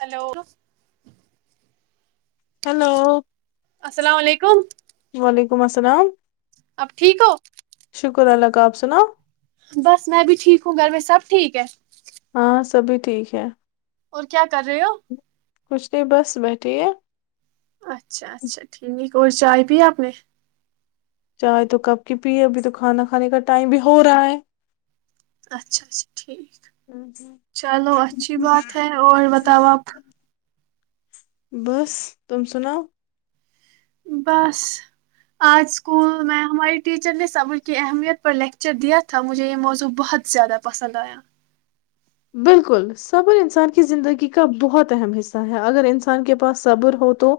Hello hello السلام بے حم السلام اب ٹھیک ہو کااب سناؤ بس میں بھی ٹھیک ہوں گھر میں سب ٹھیک ہے ہاں سبھی ٹھیک ہے اور کیا کر رہے ہو؟ ت اچھا اچھا ٹھیک اور چائے پیا اپنے چائے تو کپ کی پی ابھی تو کھانا کھانے کا ٹائم بھی ہو رہا ہے اچھا اچھا ٹھیک چلو اچھی بات ہے اور بتاؤ آپ بس تم سناؤ بس آج اسکول میں ہماری ٹیچر نے صبر کی اہمیت پر لیکچر دیا تھا مجھے یہ موضوع بہت زیادہ پسند آیا بالکل صبر انسان کی زندگی کا بہت اہم حصہ ہے اگر انسان کے پاس صبر ہو تو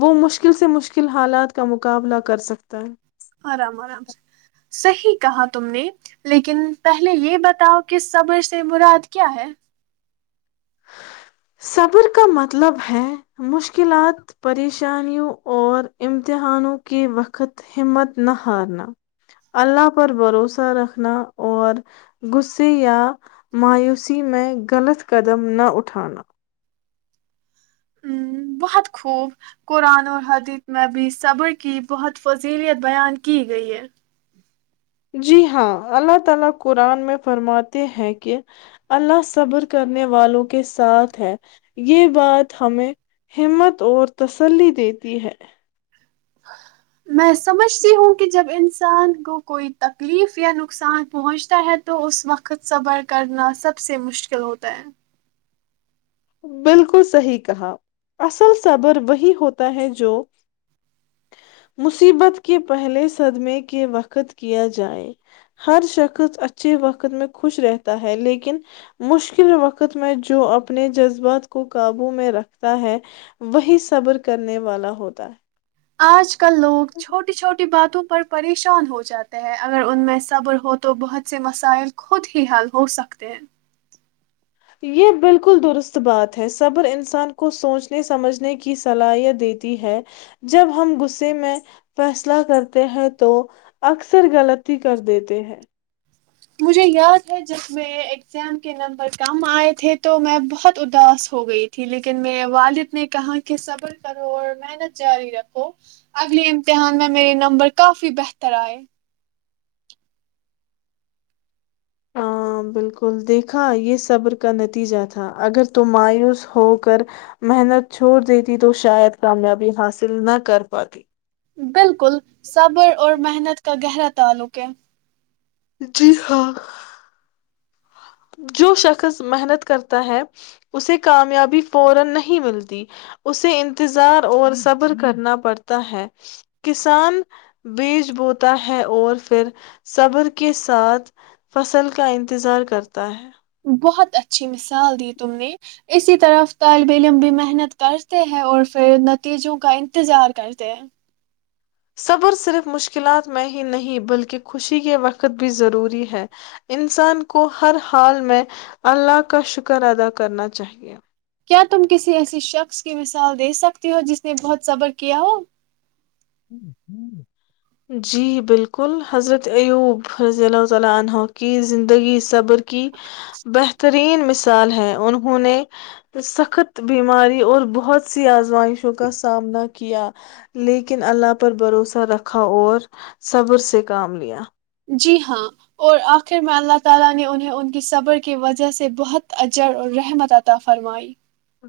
وہ مشکل سے مشکل حالات کا مقابلہ کر سکتا ہے آرام آرام سے صحیح کہا تم نے لیکن پہلے یہ بتاؤ کہ صبر سے براد کیا ہے صبر کا مطلب ہے مشکلات پریشانیوں اور امتحانوں کے وقت ہمت نہ ہارنا اللہ پر بھروسہ رکھنا اور غصے یا مایوسی میں غلط قدم نہ اٹھانا ا بہت خوب قرآن اور حدیت میں بھی صبر کی بہت فضیلیت بیان کی گئی ہے جی ہاں اللہ تعالی قرآن میں فرماتے ہیں کہ اللہ صبر کرنے والوں کے ساتھ ہے یہ بات ہمیں ہمت اور تسلی دیتی ہے میں سمجھتی ہوں کہ جب انسان کو کوئی تکلیف یا نقصان پہنچتا ہے تو اس وقت صبر کرنا سب سے مشکل ہوتا ہے بالکل صحیح کہا اصل صبر وہی ہوتا ہے جو مصیبت کے پہلے صدمے کے وقت کیا جائے ہر شخص اچھے وقت میں خوش رہتا ہے لیکن مشکل وقت میں جو اپنے جذبات کو قابو میں رکھتا ہے وہی صبر کرنے والا ہوتا ہے آج کل لوگ چھوٹی چھوٹی باتوں پر پریشان ہو جاتے ہیں اگر ان میں صبر ہو تو بہت سے مسائل خود ہی حل ہو سکتے ہیں یہ بالکل درست بات ہے صبر انسان کو سوچنے سمجھنے کی صلاحیت دیتی ہے جب ہم غصے میں فیصلہ کرتے ہیں تو اکثر غلطی کر دیتے ہیں مجھے یاد ہے جب میر اگزام کے نمبر کم آئے تھے تو میں بہت اداس ہو گئی تھی لیکن میرے والد نے کہا کہ صبر کرو اور محنت جاری رکھو اگلے امتحان میں میرے نمبر کافی بہتر آئے بالکل دیکھا یہ صبر کا نتیجہ تھا اگر ت مایوس ہو کر محنت چھوڑ دیتی تو شاید کامیابی حاصل نہ کر پاتی بالکل صبر اور محنت کا گہرا تعلق ہے جی ہاں جو شخص محنت کرتا ہے اسے کامیابی فورا نہیں ملتی اسے انتظار اور صبر کرنا پڑتا ہے کسان بیچ بوتا ہے اور پھر صبر کس ساتھ فصل کا انتظار کرتے [unintelligible] بہت اچھی مثال دی تم نے اسی طرف طالب علم بھی محنت کرتے ہیں اور پھر نتیجوں کا انتظار کرتے ہیں صبر صرف مشکلات میں ہی نہیں بلکہ خوشی کے وقت بھی ضروری ہے انسان کو ہر حال میں اللہ کا شکر ادا کرنا چاہیے کیا تم کسی ایسی شخص کی مثال دے سکتی ہو جس نے بہت صبر کیا ہو جی بالکل حضرت ایوب حضی اللہ تعالی عنہ کی زندگی صبر کی بہتر رین مثال ہے انہوں نے سخت بیماری اور بہت سی آزمائشوں کا سامنا کیا لیکن لیکن اللہ پر بھروسہ رکھا اور صبر سے کام لیا جی ہاں اور آخر میں اللہ تعالی نے انہیں ان کی صبر کی وجہ سے بہت اجر اور رحمت عطا فرمائی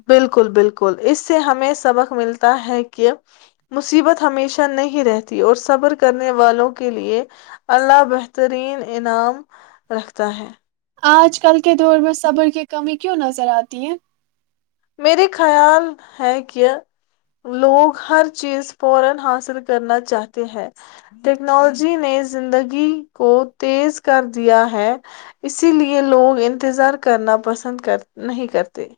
بالکل بالکل اس سے ہمیں سبق ملتا ہے کہ مصیبت ہمیشہ نہیں رہتی اور صبر کرنے والوں کے لیے اللہ بہترین انعام رکھتا ہے آج کل کے دور میں صبر کی کمی کیوں نظر آتی ہے میرے خیال ہے کہ لوگ ہر چیز فورا حاصل کرنا چاہتے ہے ٹیکنالوجی نے زندگی کو تیز کر دیا ہے اسی لیے لوگ انتظار کرنا پسند کر نہیں کرتے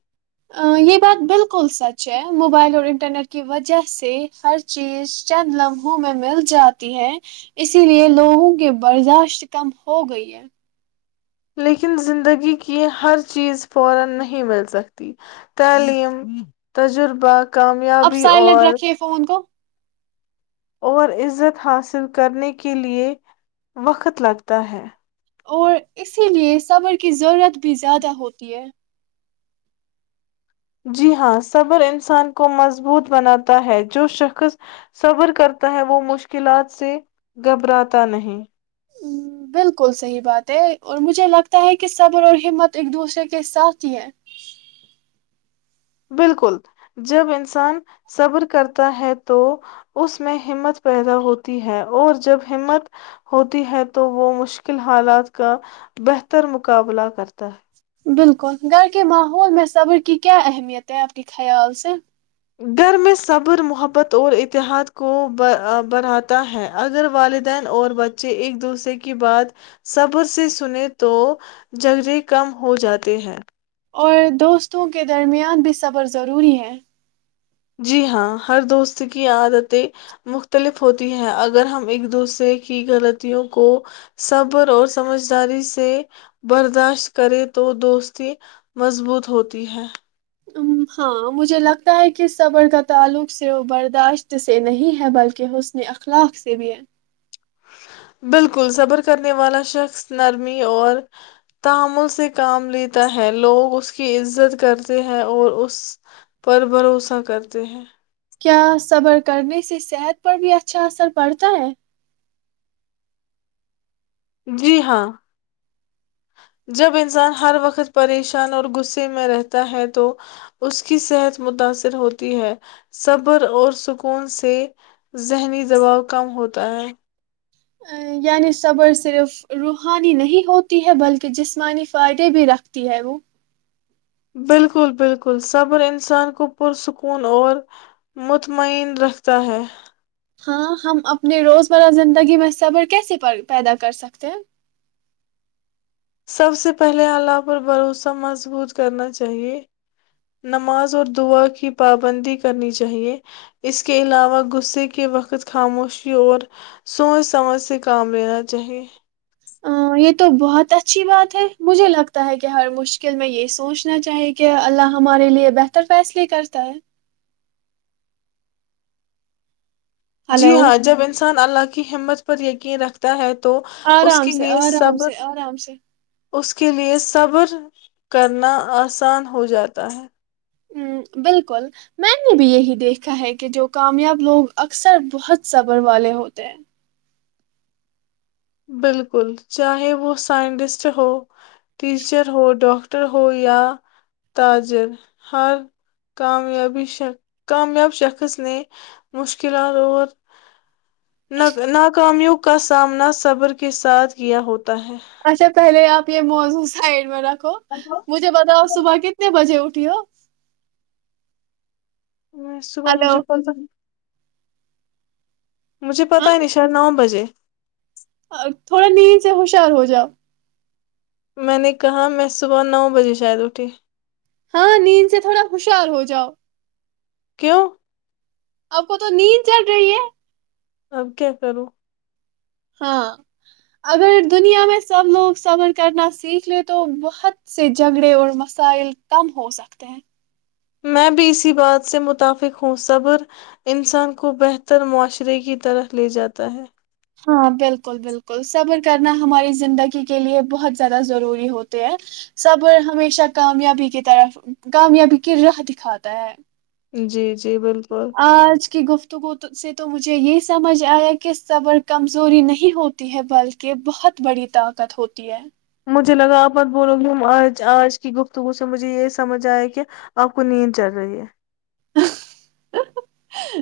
یہ بات بالکل سچ ہے موبائل اور انٹرنیٹ کی وجہ سے ہر چیز چند لمحوں میں مل جاتی ہے اسی لیے لوگوں کی برداشت کم ہو گئی ہے لیکن زندگی کی ہر چیز فورا نہیں مل سکتی تعلیم تجربہ اب کامیابی سائلنٹ اور رکھیے فون کو اور عزت حاصل کرنے کے لئے وقت لگتا ہے اور اسی لیے صبر کی ضرورت بھی زیادہ ہوتی ہے جی ہاں صبر انسان کو مضبوط بناتا ہے جو شخص صبر کرتا ہے وہ مشکلات سے گھبراتا نہیں بالکل صحیح بات ہے اور مجھے لگتا ہے کہ صبر اور ہمت ایک دوسرے کے ساتھ ہی ہے بالکل جب انسان صبر کرتا ہے تو اس میں ہمت پیدا ہوتی ہے اور جب ہمت ہوتی ہے تو وہ مشکل حالات کا بہتر مقابلہ کرتا ہے بالکل گھر کے ماحول میں صبر کی کیا اہمیت ہے آپ کے خیال سے گھر میں صبر محبت اور اتحاد کو بڑھاتا ہے اگر والدین اور بچے ایک دوسرے کی بات صبر سے سنے تو جگے کم ہو جاتے ہیں اور دوستوں کے درمیان بھی صبر ضروری ہے جی ہاں ہر دوست کی عادتیں مختلف ہوتی ہیں اگر ہم ایک دوسرے کی غلطیوں کو صبر اور سمجھداری سے برداشت کریں تو دوستی مضبوط ہوتی ہے [inaudible] بالکل صبر کرنے والا شخص نرمی اور تامل سے کام لیتا ہے لوگ اس کی عزت کرتے ہیں اور اس پر بھروسہ کرتے ہیں کیا صبر کرنے سے صحت پر بھی اچھا اثر پڑتا ہے جی ہاں جب انسان ہر وقت پریشان اور غصے میں رہتا ہے تو اس کی صحت متاثر ہوتی ہے صبر اور سکون سے ذہنی دباؤ کم ہوتا ہے یعنی صبر صرف روحانی نہیں ہوتی ہے بلکہ جسمانی فائدے بھی رکھتی ہے وہ [inaudible] ہاں ہم اپنے روزمرہ زندگی میں صبر کیسے پیدا کر سکتے ہیں سب سے پہلے الہ پر بھروسہ مضبوط کرنا چاہیے نماز اور دعا کی پابندی کرنی چاہیے اس کے علاوہ غصے کے وقت خاموشی اور سوچ سمجھ سے کام لینا چاہیے ا یہ تو بہت اچھی بات ہے مجھے لگتا ہے کہ ہر مشکل میں یہ سوچنا چاہیے کہ اللہ ہمارے لیے بہتر فیصلے کرتا ہے جی ہلو ہاں جب انسان اللہ کی ہمت پر یقین رکھتا ہے تو اس آرام کے سے لیے آرام صبر سے آرام سے اس کے لیئے صبر کرنا آسان ہو جاتا ہے ہ بالکل میں نے بھی یہی دیکھا ہے کہ جو کامیاب لوگ اکثر بہت صبر والے ہوتے ہیں بالکل چاہے وہ سائنٹسٹ ہو ٹیچر ہو ڈاکٹر ہو یا تاجر ہر کای کامیاب شخص نے مشکلات اور ناکامیوں کا سامنا صبر کے ساتھ کیا ہوتا ہے اچھا پہلے آپ پ موزو سائڈ میرا مجھے بتاؤ صبح کتنے بجے اٹھ تیو میں صبح مجھے پہ مجھے ہاں پتاہ ہی نہیں شاید نو بجے تھوڑا نیند سے ہوشیار ہو جاؤ میں نے کہا میں صبح نو بجے شاید اٹھی ہاں نیند سے تھوڑا خوشار ہو جاؤ کیوں اب کو تو نیند چڑ رہی ہے اب کیا کرو ہاں اگر دنیا میں سب لوگ صبر کرنا سیکھ لے تو بہت سے جھگڑے اور مسائل کم ہو سکتے ہیں میں بھی اسی بات سے متفق ہوں صبر انسان کو بہتر معاشرے کی طرح لے جاتا ہے ہاں بالکل بالکل صبر کرنا ہماری زندگی کے لیے بہت زیادہ ضروری ہوتے ہے صبر ہمیشہ کامیابی کی طرف کامیابی کی راہ دکھاتا ہے جی جی بالکل آج کی گفتگو سے تو مجھے یہ سمجھ آیا کہ صبر کمزوری نہیں ہوتی ہے بلکہ بہت بڑی طاقت ہوتی ہے مجھے لگا آپ بت بولو گے ت آج آج کی گفتگو سے مجھے یہ سمجھ آیا کہ آپ کو نیند چل رہی ہے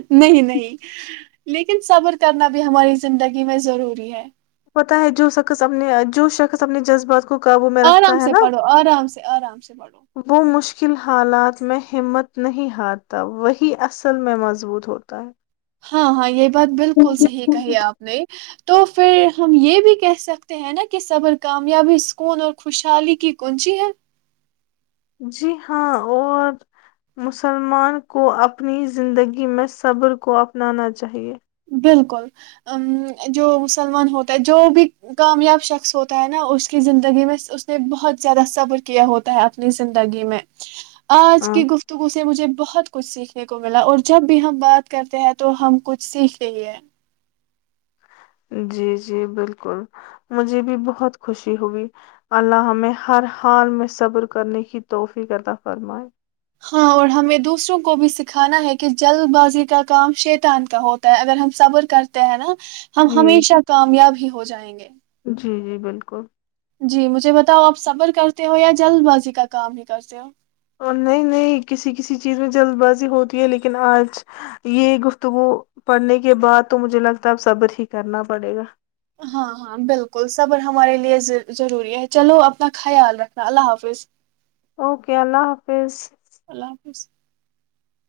نہیں نہیں لیکن صبر کرنا بھی ہماری زندگی میں ضروری ہے پتہ ہے جو شخص اپنے جو شخص اپنے جذبات کو قابو میں آرام رکھتا ہے سے نا پڑھو آرام سے آرام سے پڑھو وہ مشکل حالات میں ہمت نہیں ہارتا وہی اصل میں مضبوط ہوتا ہے ہاں ہاں یہ بات بالکل صحیح کہی آپ نے تو پھر ہم یہ بھی کہہ سکتے ہیں نا کہ صبر کامیابی سکون اور خوشحالی کی کونچی ہے جی ہاں اور مسلمان کو اپنی زندگی میں صبر کو اپنانا چاہیے بالکل جو مسلمان ہوتا ہے جو بھی کامیاب شخص ہوتا ہے نا اس کی زندگی میں اس نے بہت زیادہ صبر کیا ہوتا ہے اپنی زندگی میں آج ہاں کی گفتگو سے مجھے بہت کچھ سیکھنے کو ملا اور جب بھی ہم بات کرتے ہیں تو ہم کچھ سیکھنے چاہ ہے جی جی بالکل مجھے بھی بہت خوشی ہوگی اللہ نے ہر حال میں صبر کرنے کی توحفی کرد فرمائے ہاں اور ہمیں دوسروں کو بھی سکھانا ہے کہ جلد بازی کا کام شیتان کا ہوتا ہے اگر ہم صبر کرتے ہیں نا ہم جی ہمیشہ کامیاب ہی ہو جائیں گے جی جی بالکل جی مجھے بتاؤ آپ صبر کرتے ہو یا جلد بازی کا کام بھی کرتے ہو اور نہیں نہیں کسی کسی چیز میں جلد بازی ہوتی ہے لیکن آج یہ گفتگو پڑھنے کے بعد تو مجھے لگتا ہے اب صبر ہی کرنا پڑے گا ہاں ہاں بالکل صبر ہمارے لیے ضروری ہے چلو اپنا خیال رکھنا اللہ حافظ اوکے اللہ حافظ اسس [unintelligible]